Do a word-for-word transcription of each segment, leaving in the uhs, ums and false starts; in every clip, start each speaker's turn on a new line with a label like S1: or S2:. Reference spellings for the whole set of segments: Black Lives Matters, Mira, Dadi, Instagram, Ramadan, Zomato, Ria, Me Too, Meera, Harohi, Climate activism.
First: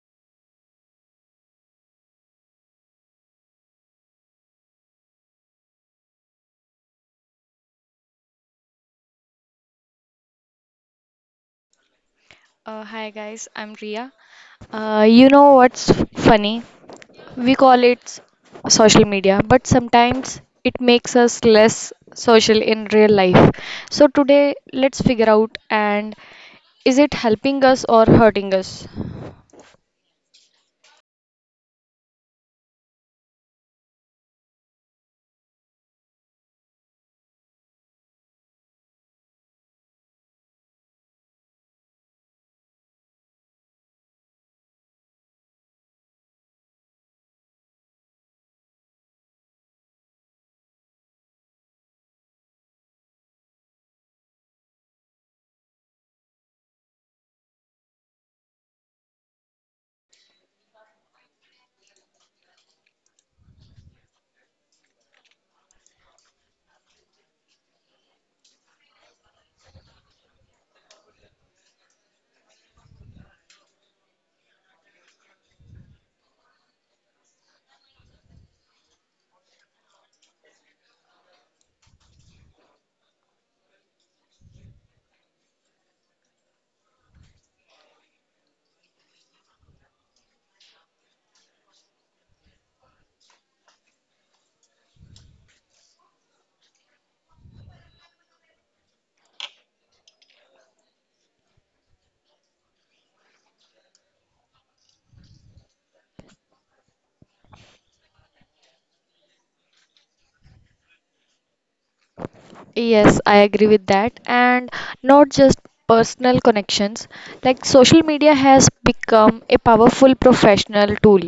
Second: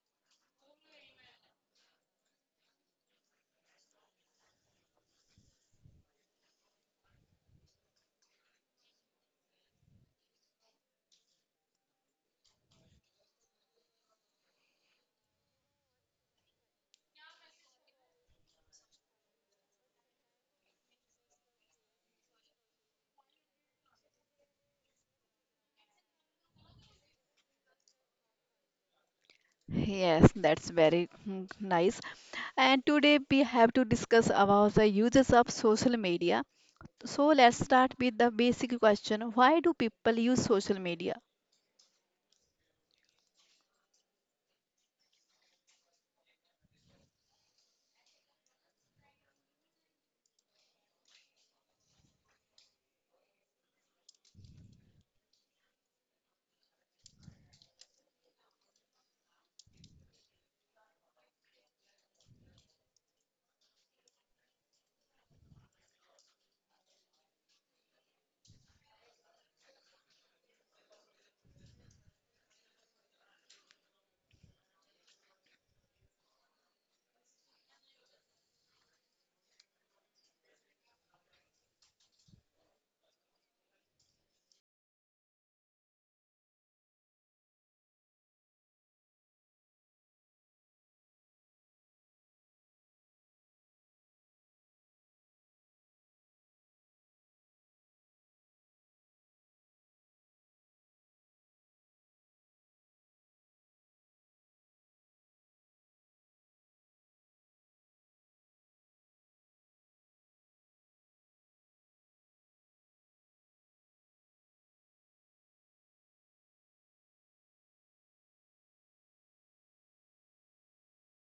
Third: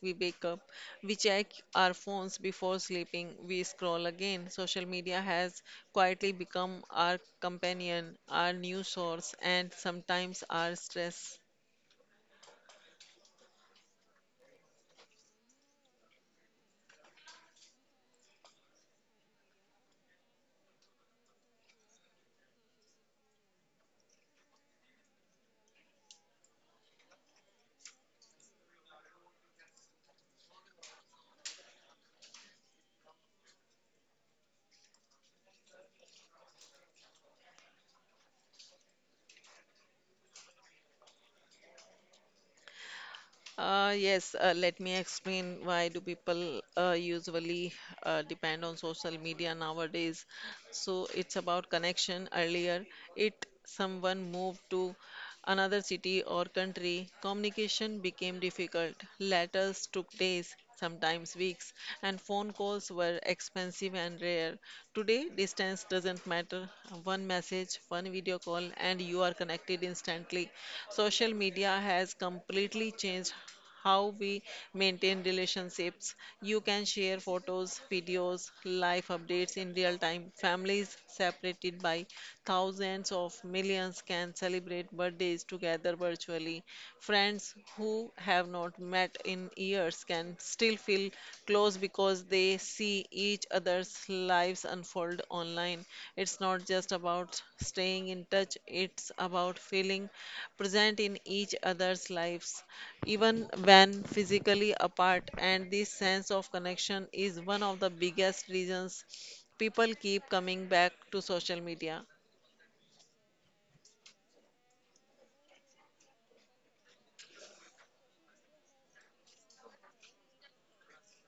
S1: we wake up, we check our phones before sleeping, we scroll again. Social media has quietly become our companion, our news source, and sometimes our stress.
S2: Uh, hi guys, I'm Ria. Uh, you know what's f- funny? We call it social media, but sometimes it makes us less social in real life. So today, let's figure out and is it helping us or hurting us?
S3: Yes, that's very mm, nice. And today we have to discuss about the uses of social media. So let's start with the basic question. Why do people use social media?
S1: Uh, yes, uh, let me explain why do people uh, usually uh, depend on social media nowadays. So it's about connection. Earlier, it someone moved to another city or country, communication became difficult. Letters took days, sometimes weeks, and phone calls were expensive and rare. Today, distance doesn't matter. One message, one video call, and you are connected instantly. Social media has completely changed how we maintain relationships. You can share photos, videos, life updates in real time. Families separated by thousands of millions can celebrate birthdays together virtually. Friends who have not met in years can still feel close because they see each other's lives unfold online. It's not just about staying in touch, it's about feeling present in each other's lives, even when physically apart. And this sense of connection is one of the biggest reasons people keep coming back to social media.
S2: Yes, I agree with that. And not just personal connections, like social media has become a powerful professional tool.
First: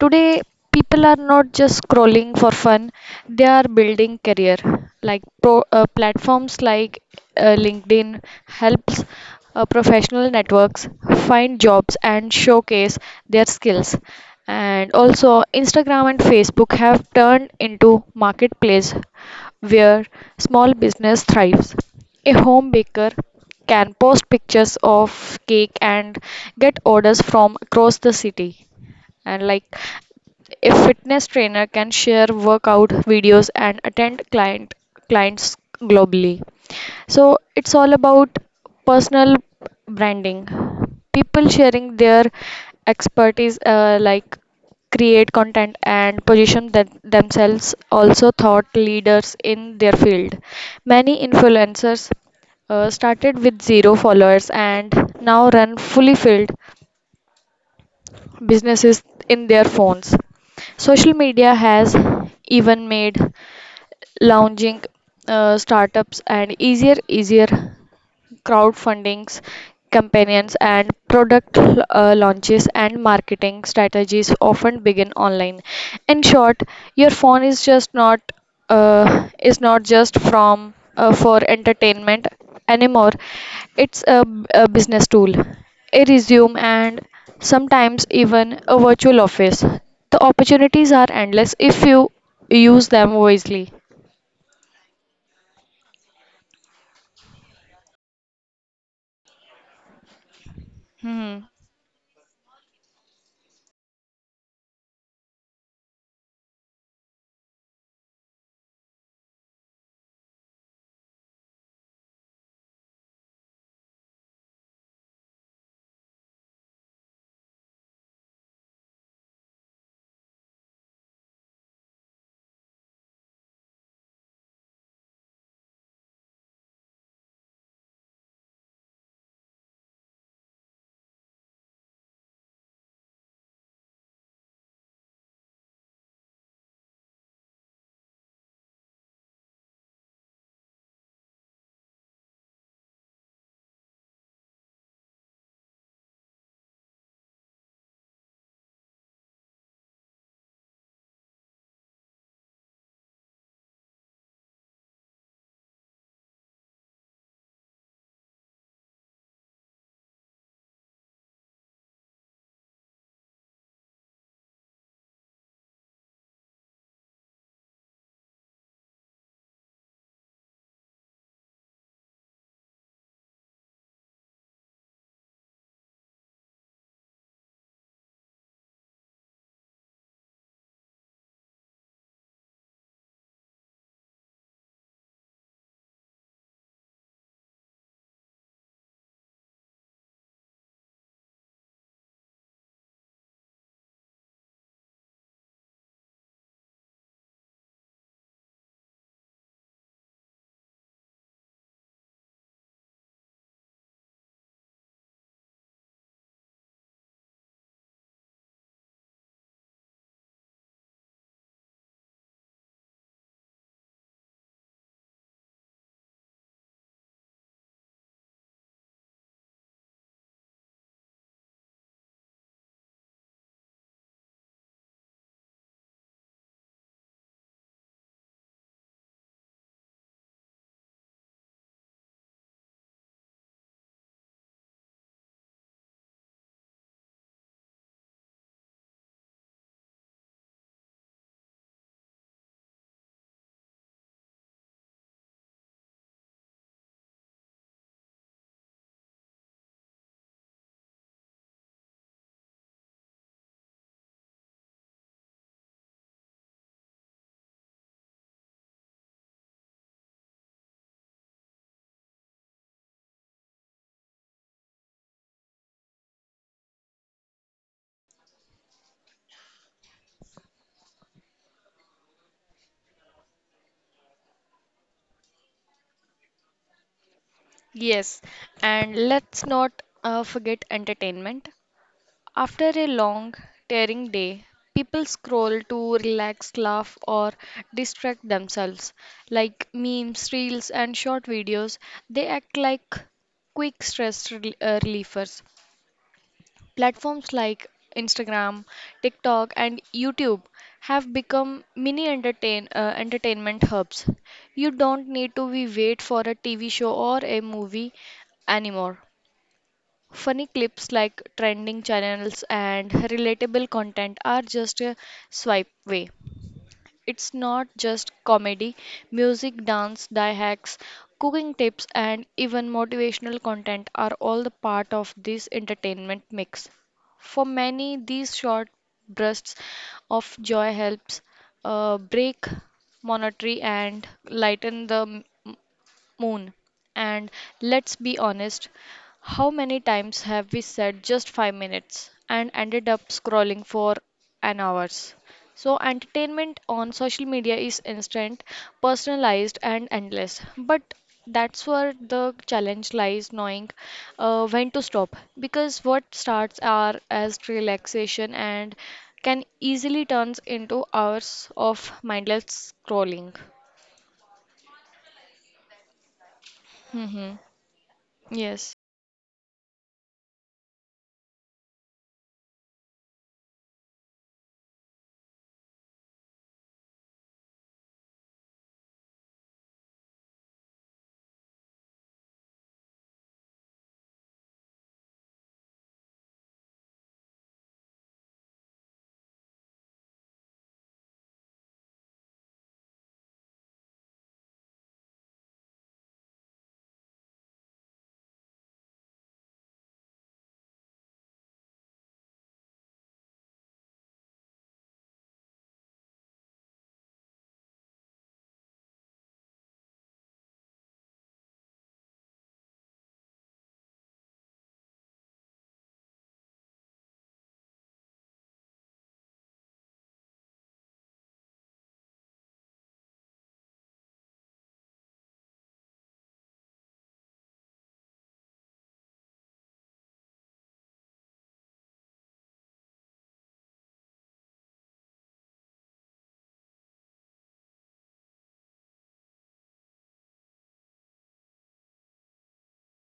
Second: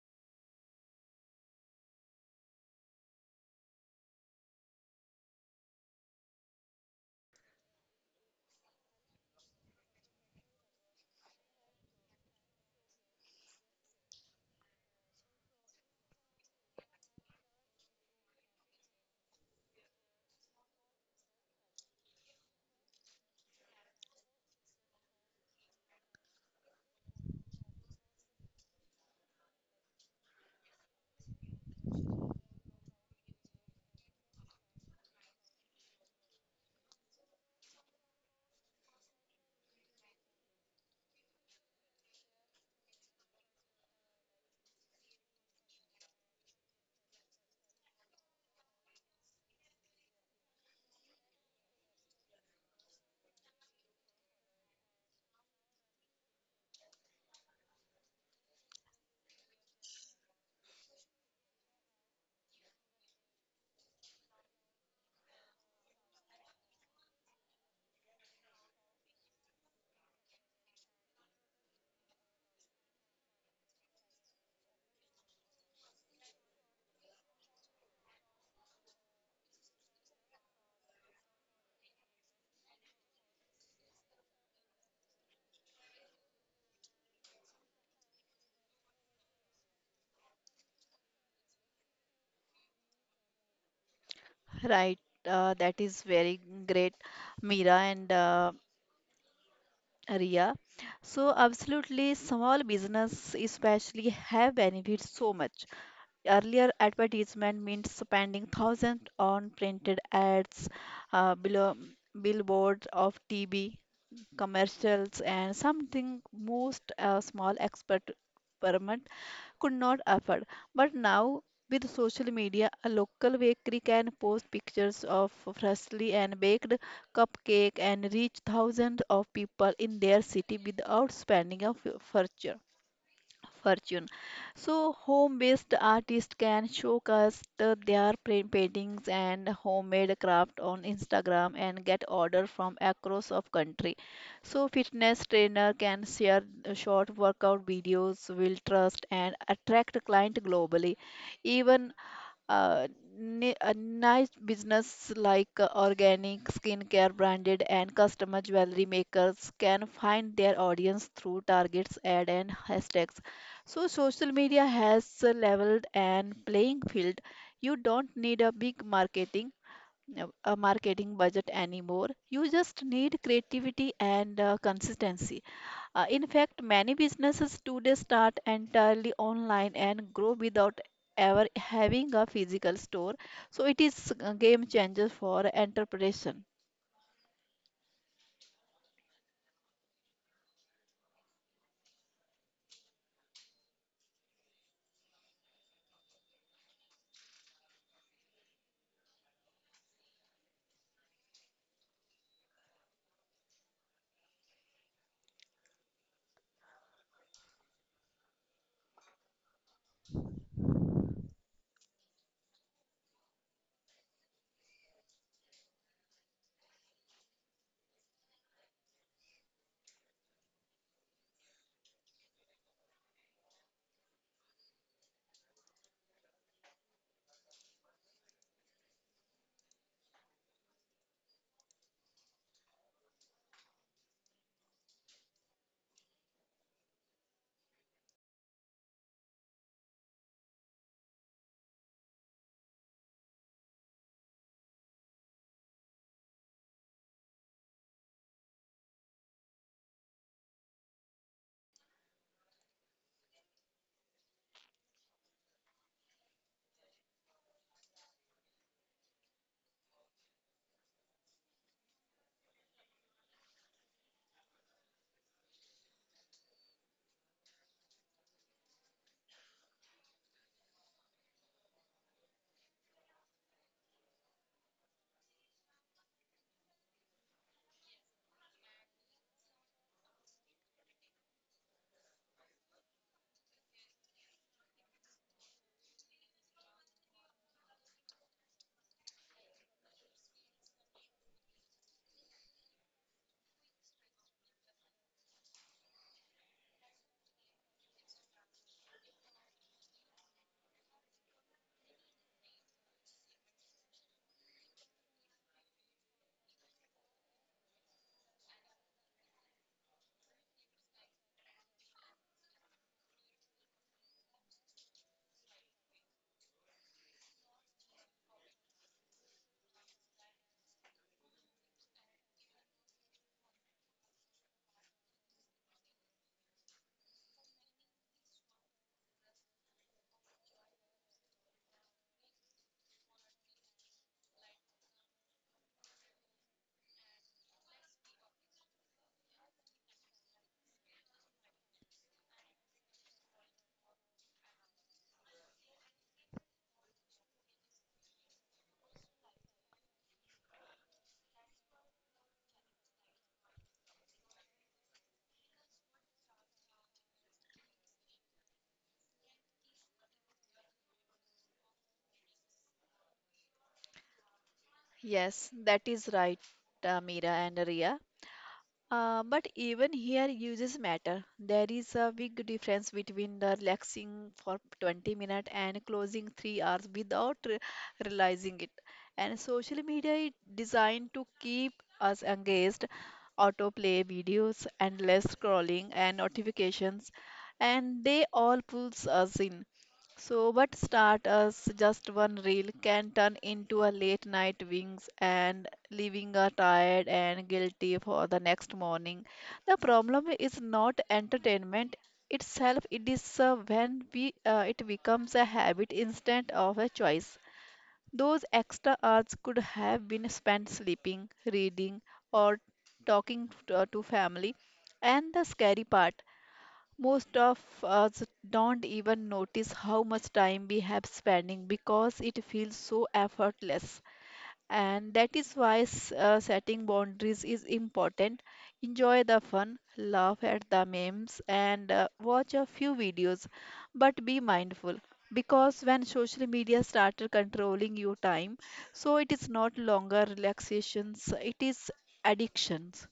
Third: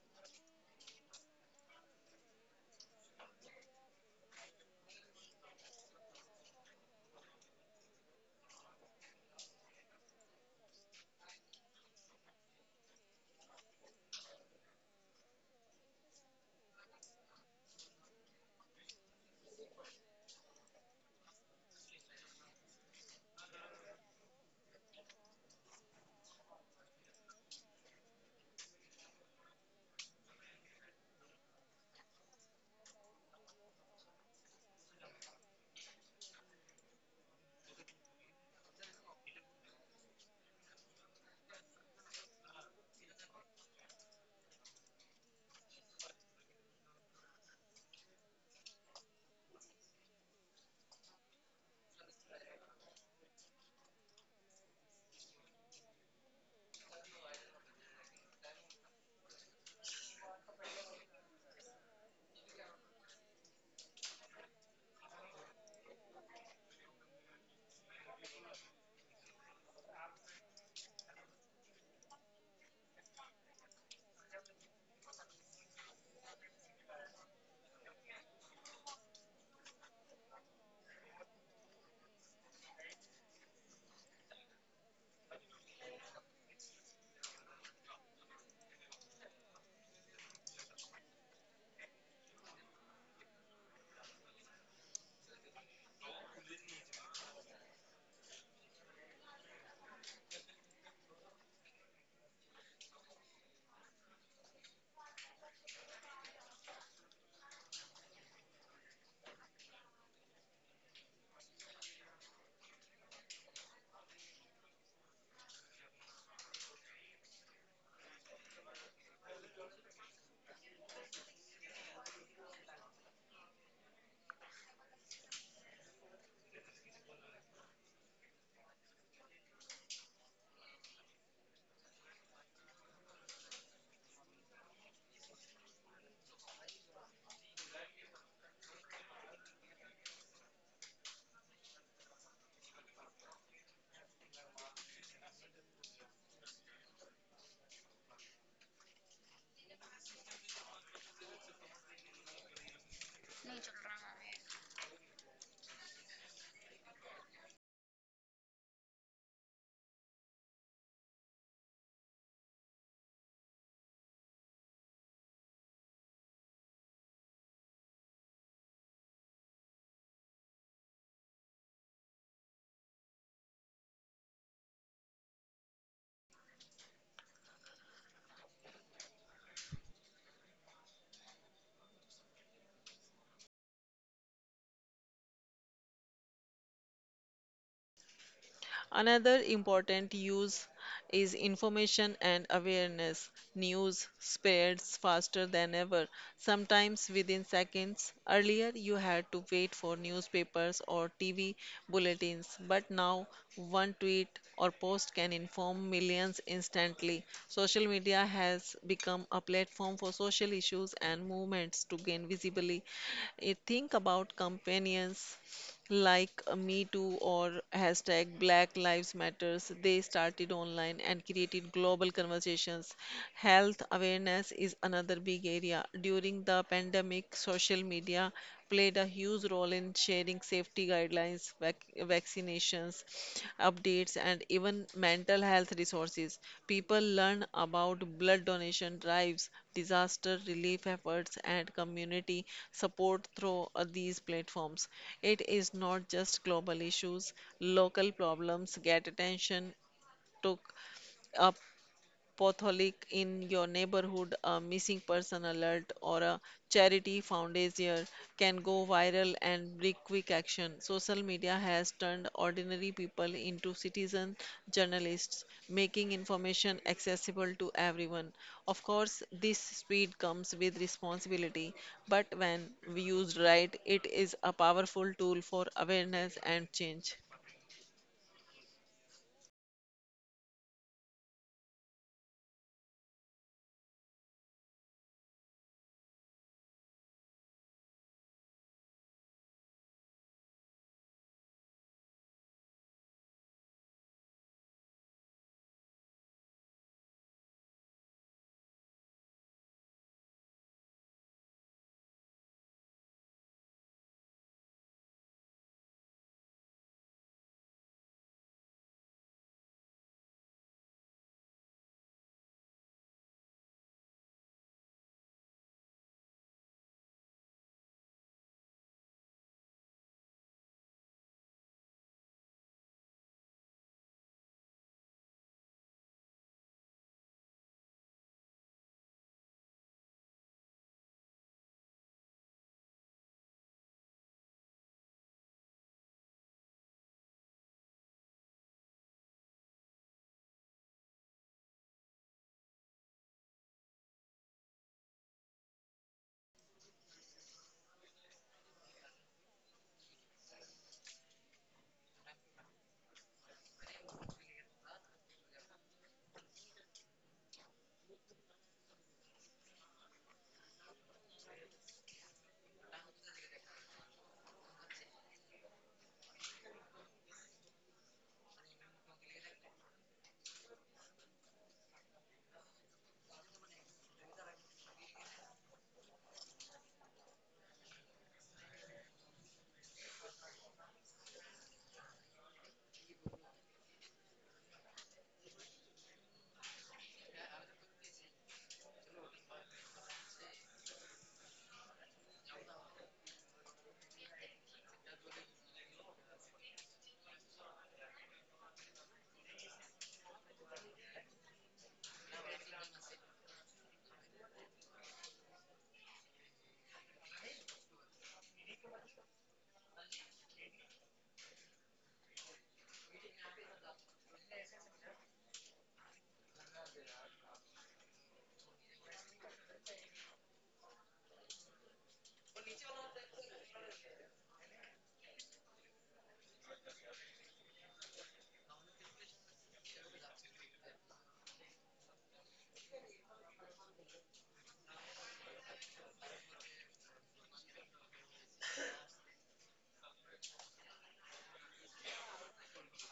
S2: Today, people are not just scrolling for fun, they are building career. Like pro, uh, platforms like uh, LinkedIn helps uh, professional networks find jobs and showcase their skills. And also, Instagram and Facebook have turned into marketplace where small business thrives. A home baker can post pictures of cake and get orders from across the city. And like a fitness trainer can share workout videos and attend client clients globally. So it's all about personal branding. People sharing their expertise, uh, like create content and position that themselves also thought leaders in their field. Many influencers uh, started with zero followers and now run fully filled businesses in their phones. Social media has even made launching uh, startups and easier easier crowdfundings, campaigns, and product uh, launches and marketing strategies often begin online. In short, your phone is just not uh, is not just from uh, for entertainment anymore. It's a, b- a business tool, a resume, and sometimes even a virtual office. The opportunities are endless if you use them wisely.
S3: Right, uh, that is very great, Mira and uh, Ria. So
S2: Hmm.
S3: absolutely, small business especially have benefited so much. Earlier advertisement meant spending thousands on printed ads, uh, below billboards of T V commercials, and something most uh, small expert experiment could not afford. But now, with social media, a local bakery can post pictures of freshly and baked cupcake and reach thousands of people in their city without spending a f- fortune fortune. So, home based artists can showcase the- their pa- paintings and homemade craft on Instagram and get order from across of country. So, fitness trainer can share the short workout videos, will trust and attract client globally. Even uh, ni- a nice business like uh, organic skincare branded and customer jewelry makers can find their audience through targets ad and hashtags. So social media has a leveled and playing field. You don't need a big marketing uh, a marketing budget anymore. You just need creativity and uh, consistency. Uh, in fact, many businesses today start entirely online and grow without ever having a physical store. So it is a game changer for entrepreneurship.
S1: Another important use is information and awareness. News spreads faster than ever, sometimes within seconds. Earlier, you had to wait for newspapers or T V bulletins, but now one tweet or post can inform millions instantly. Social media has become a platform for social issues and movements to gain visibility. Eh, Think about companions like uh, Me Too or hashtag Black Lives Matters, they started online and created global conversations. Health awareness is another big area. During the pandemic, social media played a huge role in sharing safety guidelines, vac- vaccinations sessions, updates, and even mental health resources. People learn about blood donation drives, disaster relief efforts, and community support through uh, these platforms. It is not just global issues, local problems get attention took up potholic in your neighborhood, a missing person alert, or a charity fundraiser can go viral and bring quick action. Social media has turned ordinary people into citizen journalists, making information accessible to everyone. Of course, this speed comes with responsibility, but when used right, it is a powerful tool for awareness and change.
S2: Yes, and let's not uh, forget entertainment. After a long, tiring day, people scroll to relax, laugh, or distract themselves. Like memes, reels, and short videos, they act like quick stress rel- uh, relievers. Platforms like Instagram, TikTok, and YouTube have become mini entertain, uh, entertainment hubs. You don't need to be wait for a T V show or a movie anymore. Funny clips like trending channels and relatable content are just a swipe away. It's not just comedy, music, dance, die hacks, cooking tips, and even motivational content are all the part of this entertainment mix. For many, these short bursts of joy helps uh, break monotony and lighten the Moon. And let's be honest, how many times have we said just five minutes and ended up scrolling for an hours? So, entertainment on social media is instant, personalized, and endless. But that's where the challenge lies knowing uh, when to stop. Because what starts are as relaxation and can easily turns into hours of mindless scrolling.
S3: Yes, that is right, uh, Meera
S2: Mm.
S3: and Ria.
S2: Yes.
S3: Uh, but even here, uses matter. There is a big difference between the relaxing for twenty minutes and closing three hours without re- realizing it. And social media is designed to keep us engaged, autoplay videos, endless scrolling, and notifications, and they all pulls us in. So, what start as just one reel can turn into a late night wings and leaving her tired and guilty for the next morning. The problem is not entertainment itself, it is uh, when we, uh, it becomes a habit instead of a choice. Those extra hours could have been spent sleeping, reading, or talking to, uh, to family. And the scary part, most of us don't even notice how much time we have spending because it feels so effortless. And that is why s- uh, setting boundaries is important. Enjoy the fun, laugh at the memes, and uh, watch a few videos. But be mindful, because when social media started controlling your time, so it is not longer relaxations, it is addictions.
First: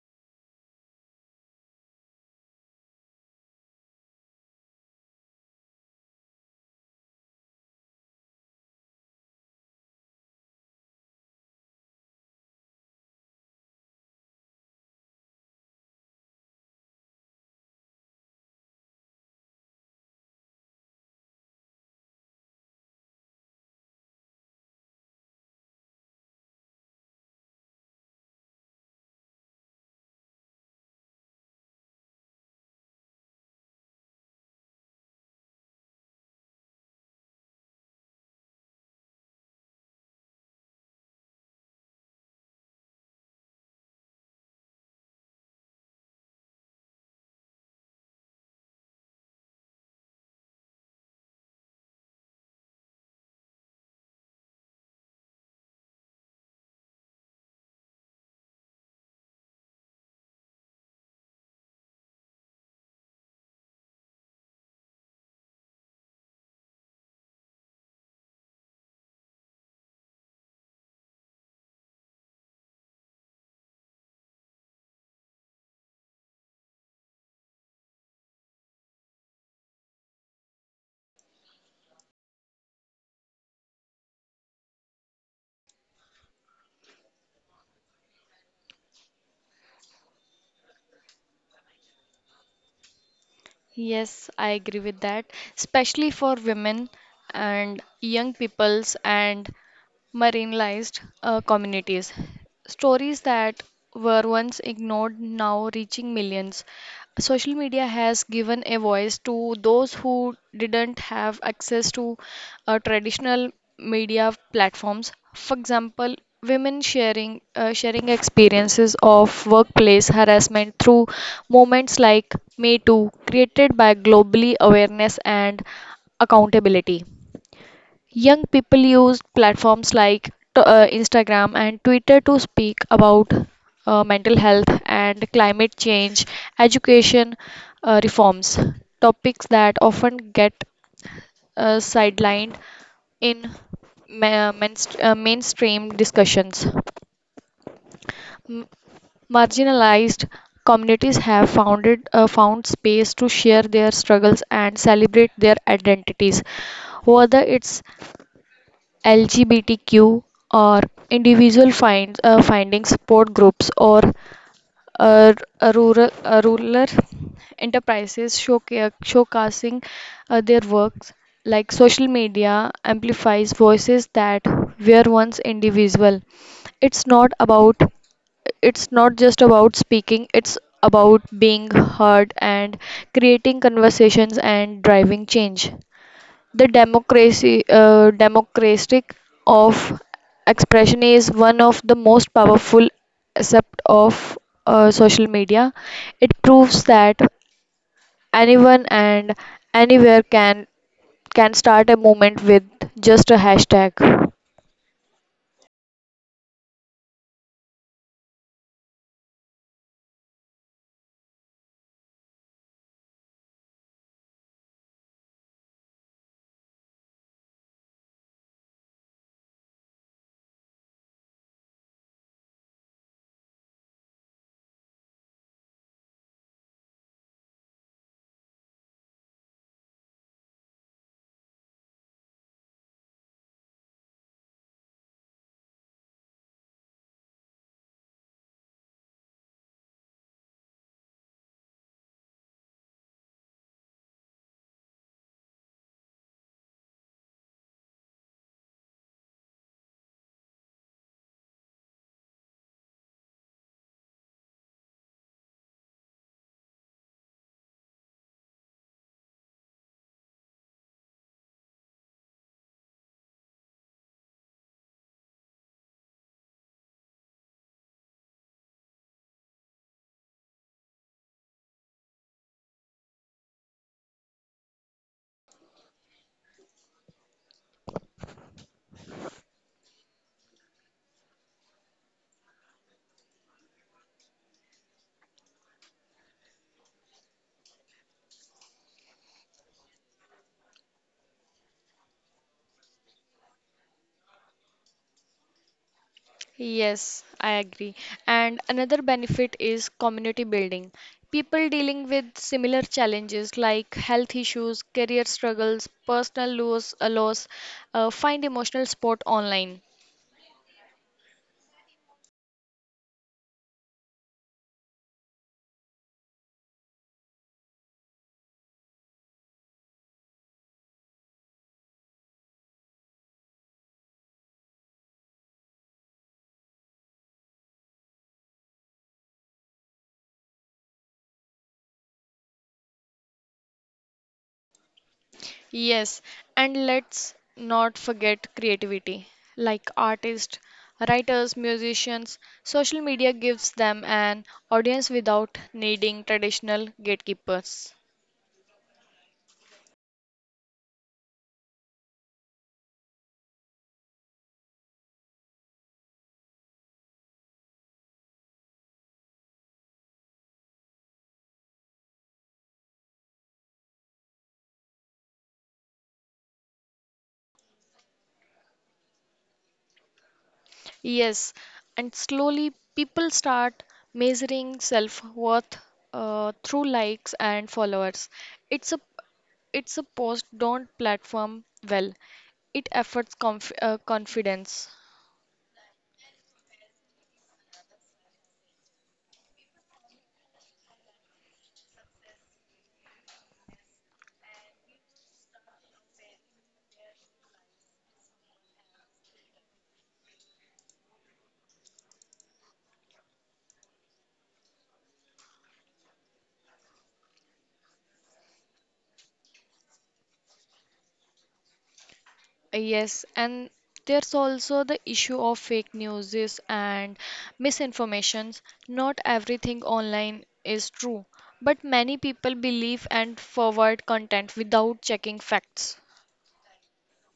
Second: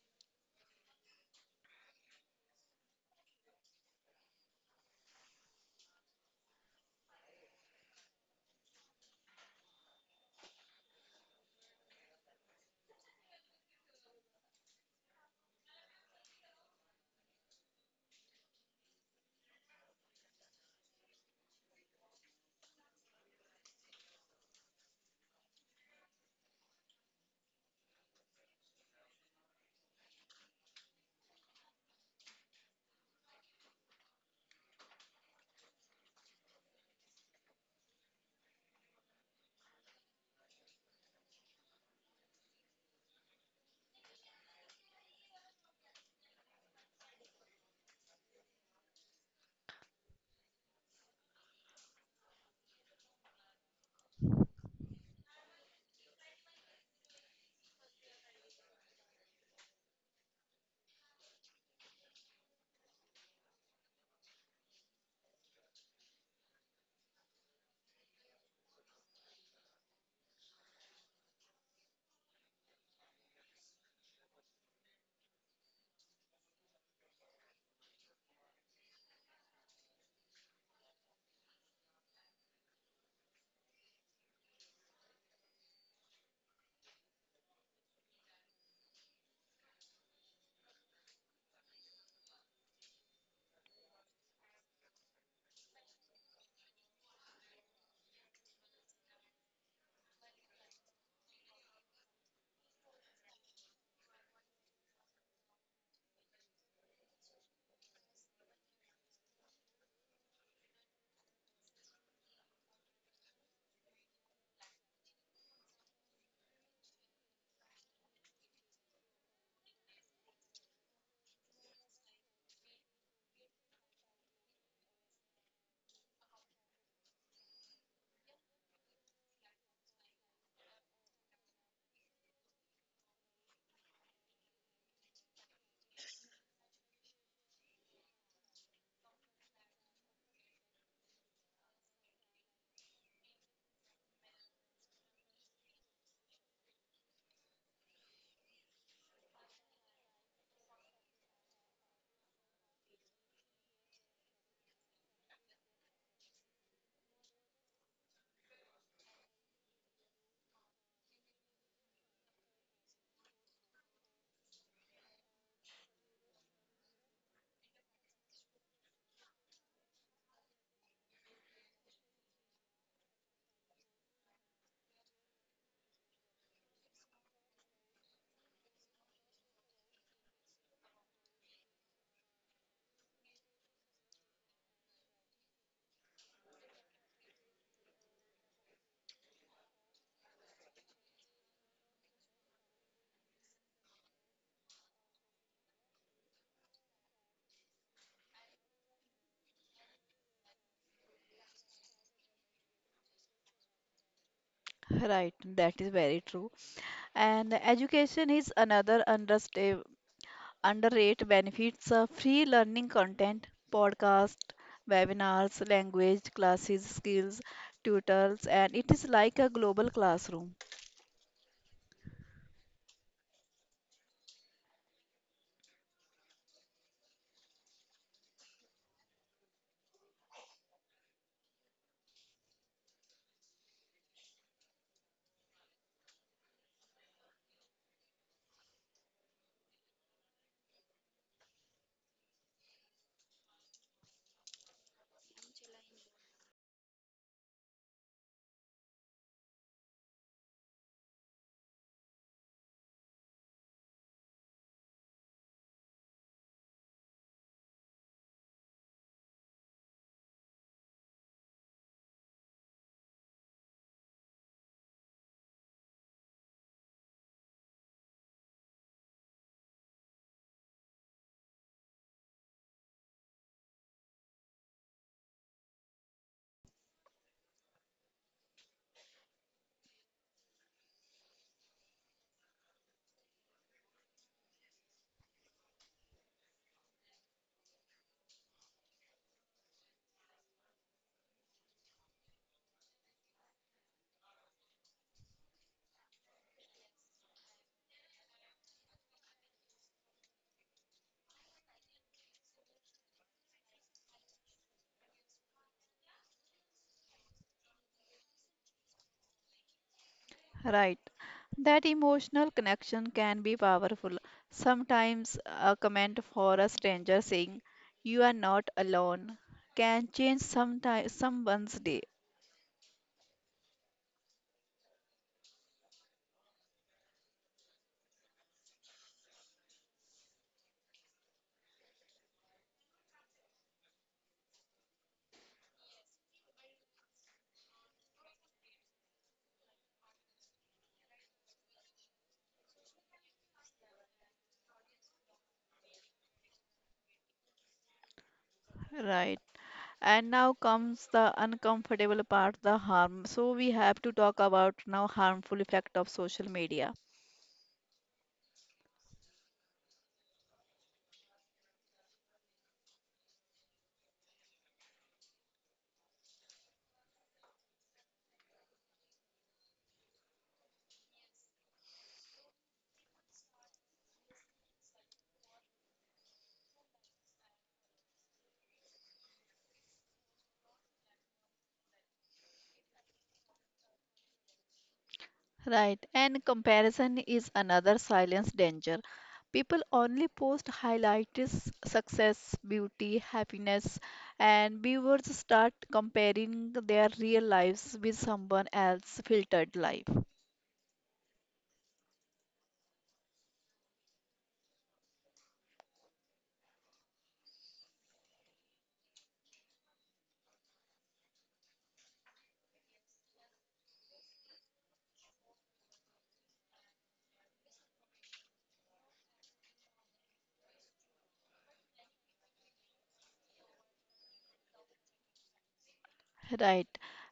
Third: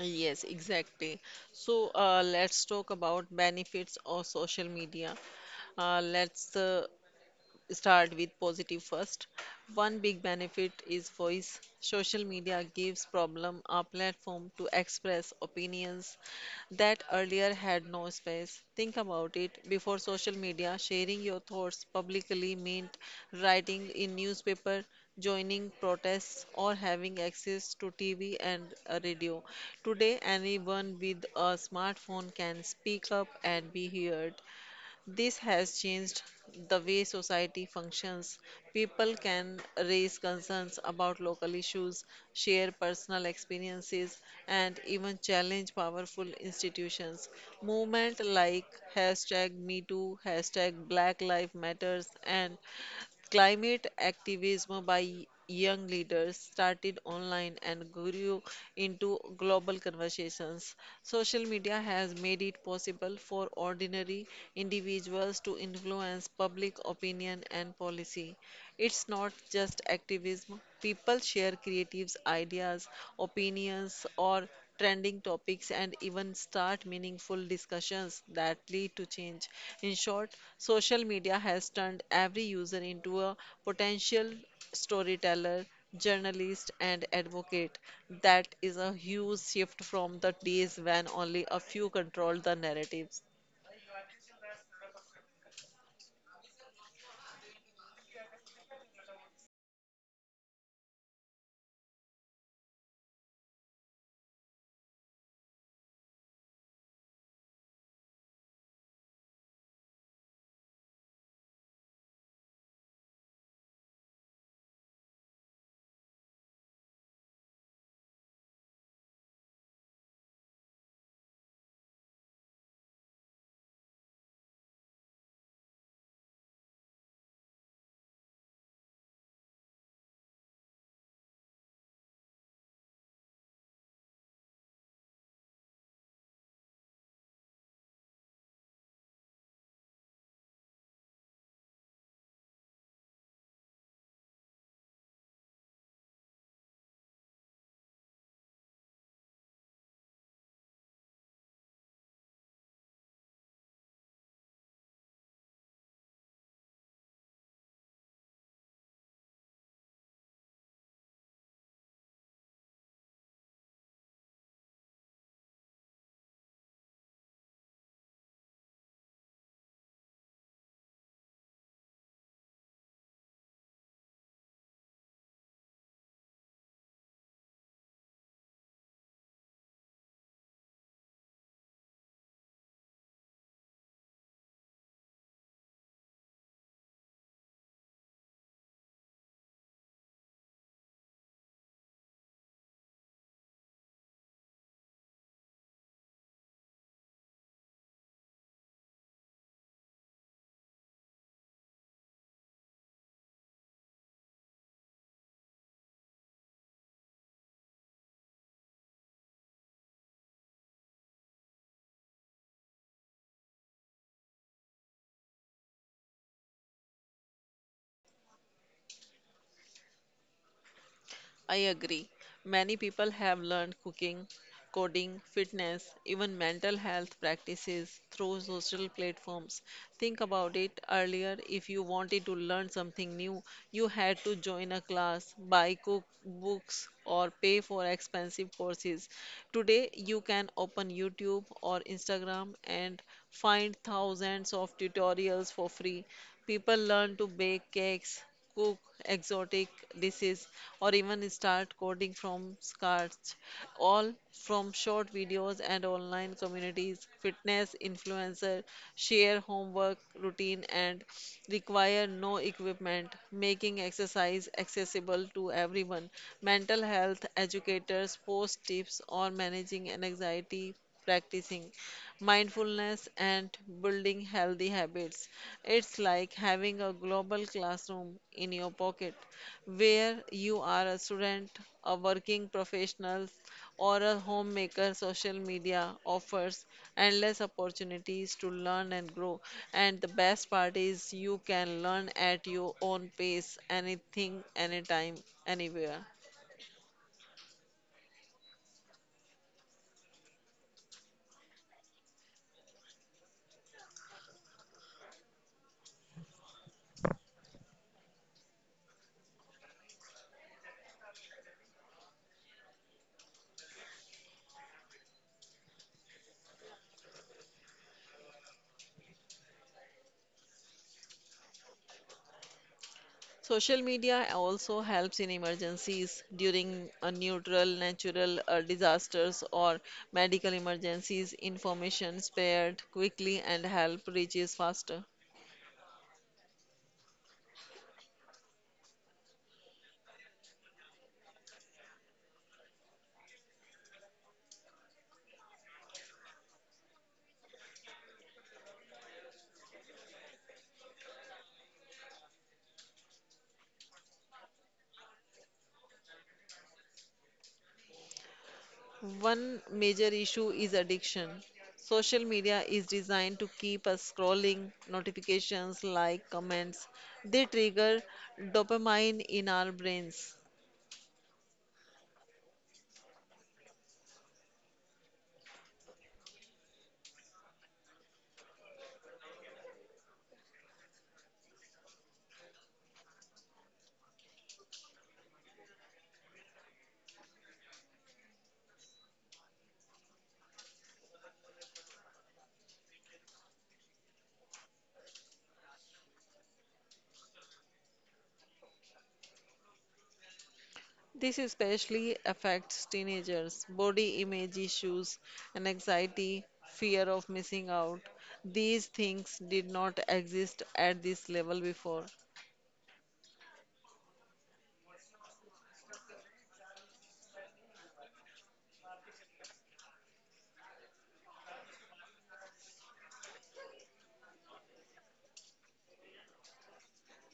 S1: Uh, Yes, exactly. So uh, let's talk about benefits of social media. Uh, let's uh, start with positive first. One big benefit is voice. Social media gives problem a platform to express opinions that earlier had no space. Think about it. Before social media, sharing your thoughts publicly meant writing in newspaper, joining protests, or having access to T V and a radio. Today, anyone with a smartphone can speak up and be heard. This has changed the way society functions. People can raise concerns about local issues, share personal experiences, and even challenge powerful institutions. Movement like hashtag MeToo, hashtag Black Lives Matters, and climate activism by young leaders started online and grew into global conversations. Social media has made it possible for ordinary individuals to influence public opinion and policy. It's not just activism. People share creative ideas, opinions, or trending topics and even start meaningful discussions that lead to change. In short, social media has turned every user into a potential storyteller, journalist, and advocate. That is a huge shift from the days when only a few controlled the narratives.
S2: Yes, I agree with that, especially for women and young peoples and marginalized uh, communities. Stories that were once ignored now reaching millions social media has given a voice to those who didn't have access to uh, traditional media platforms. For example, women sharing uh, sharing experiences of workplace harassment through movements like Me Too, created by globally awareness and accountability. Young people use platforms like t- uh, Instagram and Twitter to speak about uh, mental health and climate change, education uh, reforms, topics that often get uh, sidelined in ma- mainst- uh, mainstream discussions. M- Marginalized communities have founded uh, found space to share their struggles and celebrate their identities whether it's L G B T Q or individual finds uh, finding support groups or uh, r- rural uh, rural enterprises showca- showcasing uh, their works like social media amplifies voices that were once individual it's not about it's not just about speaking, it's about being heard and creating conversations and driving change. The democracy, uh, democratic of expression is one of the most powerful aspect of uh, social media. It proves that anyone and anywhere can can start a movement with just a hashtag.
S3: Right, that is very true. And education is another understa- underrated benefits of free learning content, podcasts, webinars, language classes, skills, tutors, and it is like a global classroom.
S1: I agree. Many people have learned cooking, coding, fitness, even mental health practices through social platforms. Think about it, earlier if you wanted to learn something new, you had to join a class, buy cookbooks, or pay for expensive courses. Today, you can open YouTube or Instagram and find thousands of tutorials for free. People learn to bake cakes, cook exotic dishes, or even start coding from scratch, all from short videos and online communities. Fitness influencer share homework routine and require no equipment, making exercise accessible to everyone. Mental health educators post tips on managing anxiety, practicing mindfulness, and building healthy habits. It's like having a global classroom in your pocket where you are a student, a working professional, or a homemaker. Social media offers endless opportunities to learn and grow. And the best part is you can learn at your own pace, anything, anytime, anywhere.
S2: Yes, I agree. And another benefit is community building. People dealing with similar challenges like health issues, career struggles, personal loss, uh, loss uh, find emotional support online.
S3: Right. That emotional connection can be powerful. Sometimes a comment for a stranger saying, "You are not alone," can change sometime, someone's day.
S1: Social media also helps in emergencies during a neutral, natural uh, disasters or medical emergencies. Information spread quickly and help reaches faster.
S2: Yes, and let's not forget creativity. Like artists, writers, musicians, social media gives them an audience without needing traditional gatekeepers.
S3: Right. And now comes the uncomfortable part, the harm. So we have to talk about now harmful effect of social media.
S1: One major issue is addiction. Social media is designed to keep us scrolling, notifications, like, comments. They trigger dopamine in our brains.
S2: Yes, and slowly people start measuring self-worth uh, through likes and followers. It's a it's a post don't platform well. It efforts conf uh, confidence.
S3: Right, and comparison is another silence danger. People only post highlights, success, beauty, happiness, and viewers start comparing their real lives with someone else's filtered life.
S1: This especially affects teenagers. Body image issues and anxiety, fear of missing out. These things did not exist at this level before.
S2: Yes, and there's also the issue of fake news and misinformations. Not everything online is true, but many people believe and forward content without checking facts.
S3: Right,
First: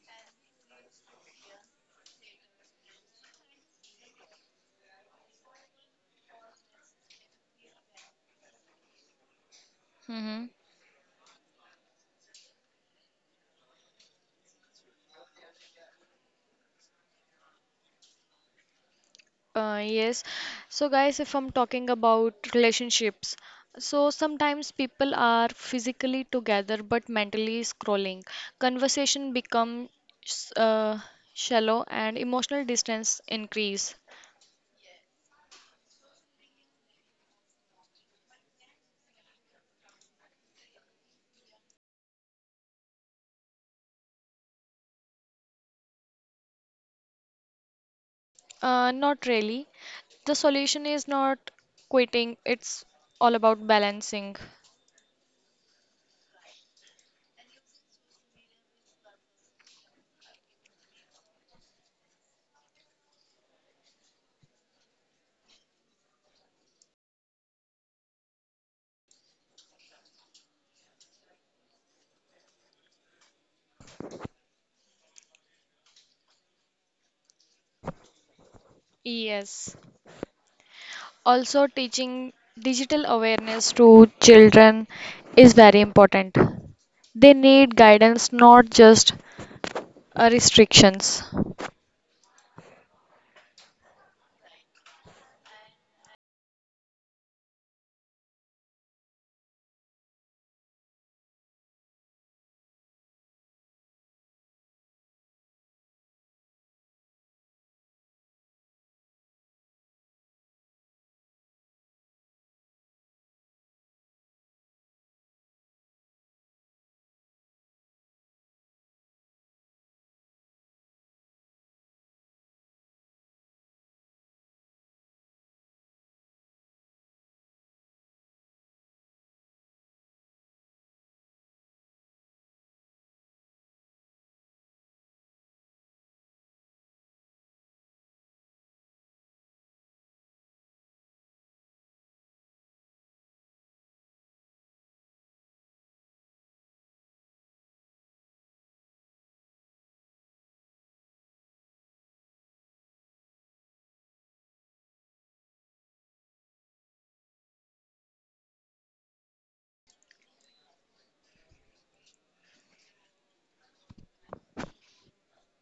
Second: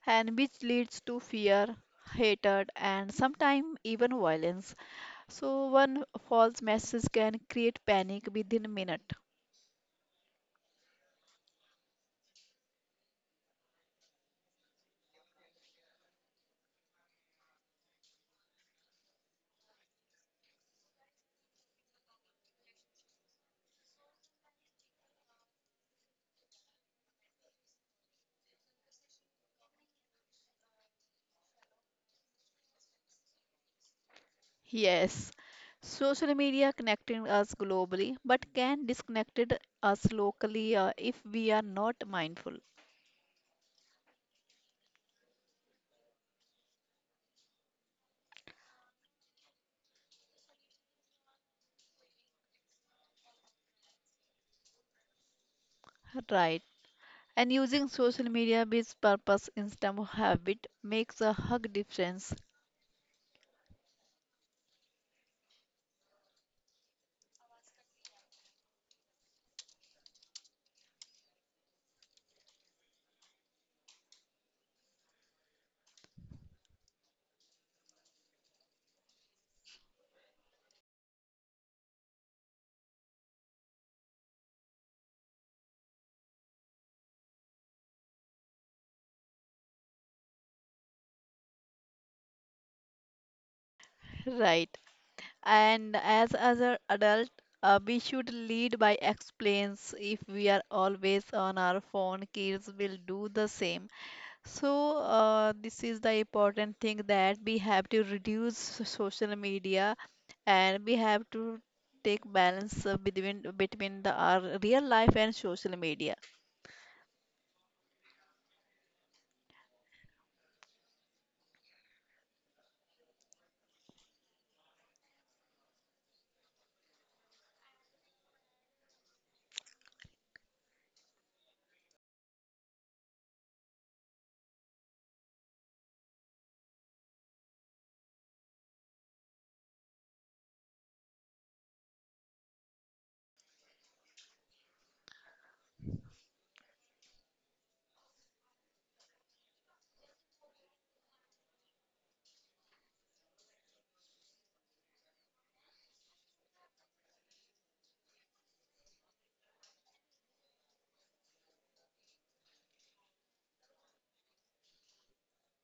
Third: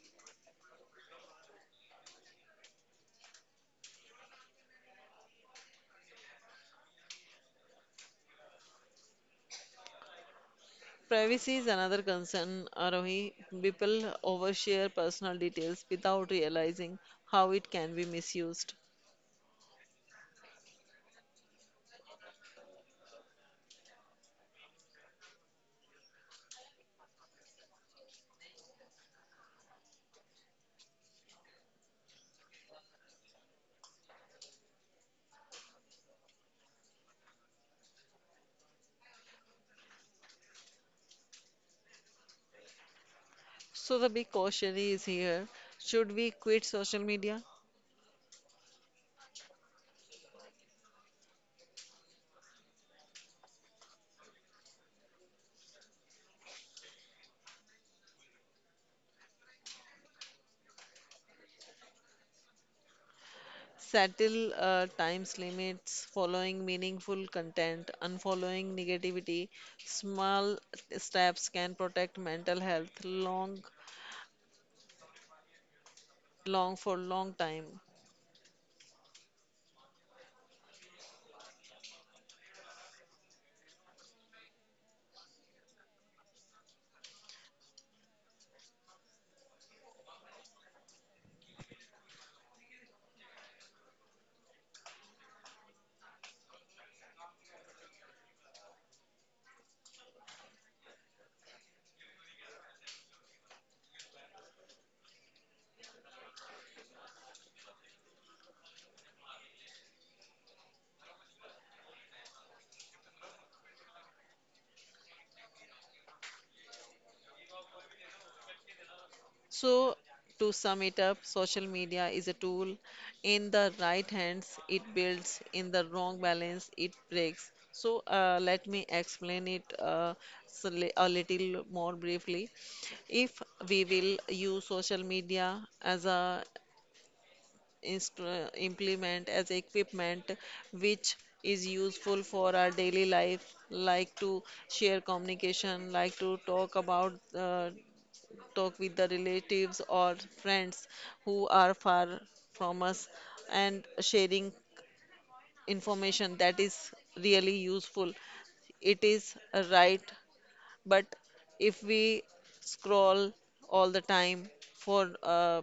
S3: and which leads to fear, hatred, and sometimes even violence. So, one false message can create panic within a minute.
S2: Mhm.
S1: Privacy is another concern, Arohi. People overshare personal details without realizing how it can be misused.
S2: Uh, yes. So, guys, if I'm talking about relationships, so sometimes people are physically together but mentally scrolling. Conversation becomes uh, shallow and emotional distance increase.
S3: Yes, social media connecting us globally, but can disconnected us locally uh, if we are not mindful.
S1: So, the big caution is here, should we quit social media?
S2: Uh, not really. The solution is not quitting, it's all about balancing.
S3: Right. And using social media with purpose instead of habit makes a hug difference.
S1: Settle uh, times limits, following meaningful content, unfollowing negativity. Small steps can protect mental health long, long for long time.
S2: Yes. Also, teaching digital awareness to children is very important. They need guidance, not just uh, restrictions.
S3: Right. And as other adult, uh, we should lead by explains. If we are always on our phone, kids will do the same. So, uh, this is the important thing that we have to reduce so- social media and we have to take balance uh, between between the our real life and social media.
S1: So, to sum it up, social media is a tool. In the right hands, it builds. In the wrong balance, it breaks. So, uh, let me explain it uh, s- li- a little more briefly. If we will use social media as a instru- implement as equipment which is useful for our daily life, like to share communication, like to talk about uh, talk with the relatives or friends who are far from us, and sharing information that is really useful, it is a right. But if we scroll all the time for uh,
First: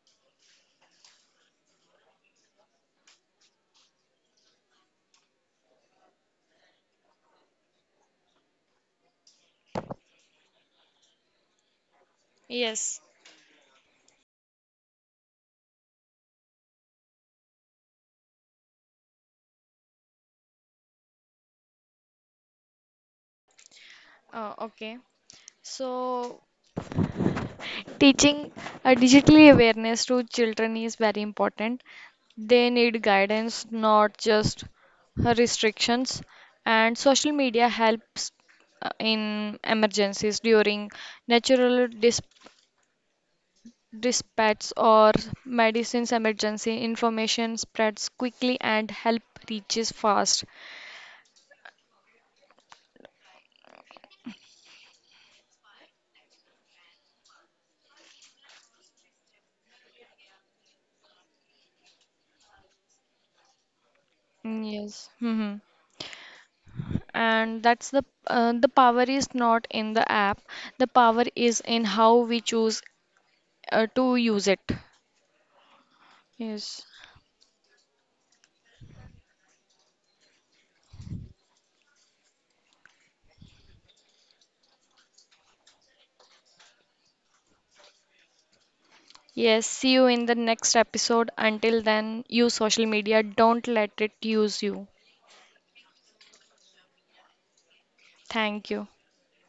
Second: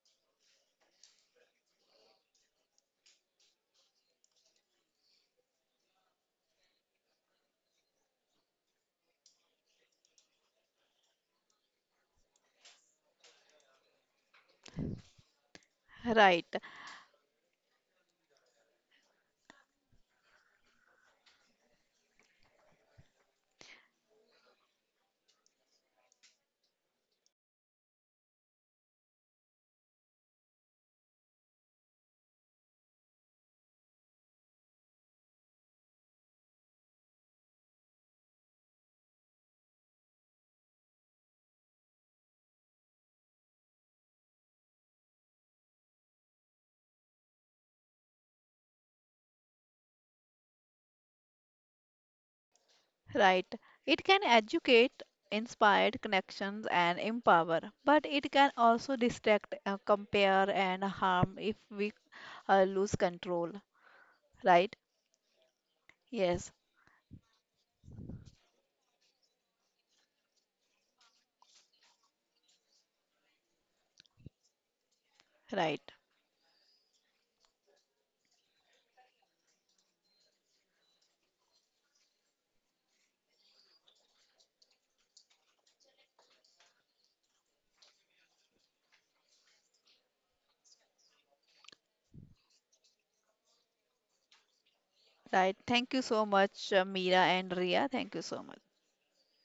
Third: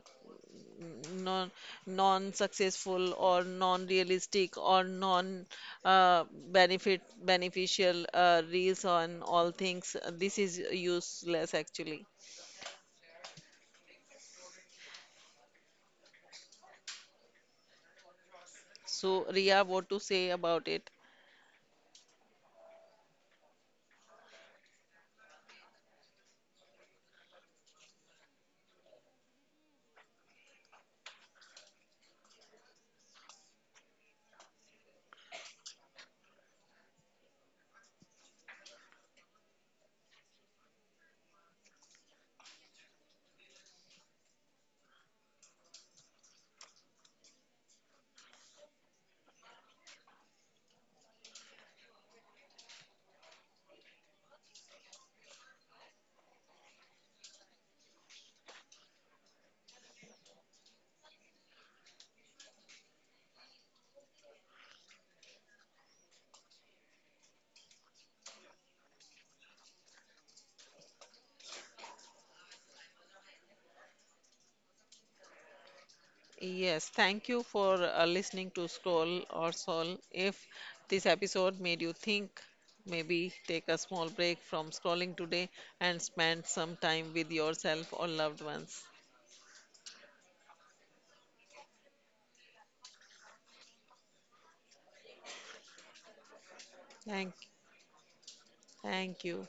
S1: non non successful or non realistic or non uh, benefit beneficial uh, reels on all things, this is useless actually.
S2: Yes.
S3: Right,
S1: So Ria, what to say about it?
S2: Uh, okay. So, teaching uh, digital awareness to children is very important. They need guidance, not just uh, restrictions. And social media helps uh, in emergencies during natural dis dispatches or medicines emergency information spreads quickly and help reaches fast.
S3: right. It can educate, inspire connections and empower, but it can also distract, uh, compare and harm if we uh, lose control.
S2: Mm,
S3: Right?
S2: yes. Hmm.
S3: Yes,
S2: And that's the uh, the power is not in the app, the power is in how we choose uh, to use it.
S3: right.
S2: Yes.
S1: Yes, thank you for uh, listening to Scroll or Sol. If this episode made you think, maybe take a small break from scrolling today and spend some time with yourself or loved ones.
S2: Yes, see you in the next episode. Until then, use social media, don't let it use you.
S3: Right. Thank you so much, uh, Meera
S1: thank
S3: and Ria. Thank you so much.
S2: Thank you.
S1: Thank you.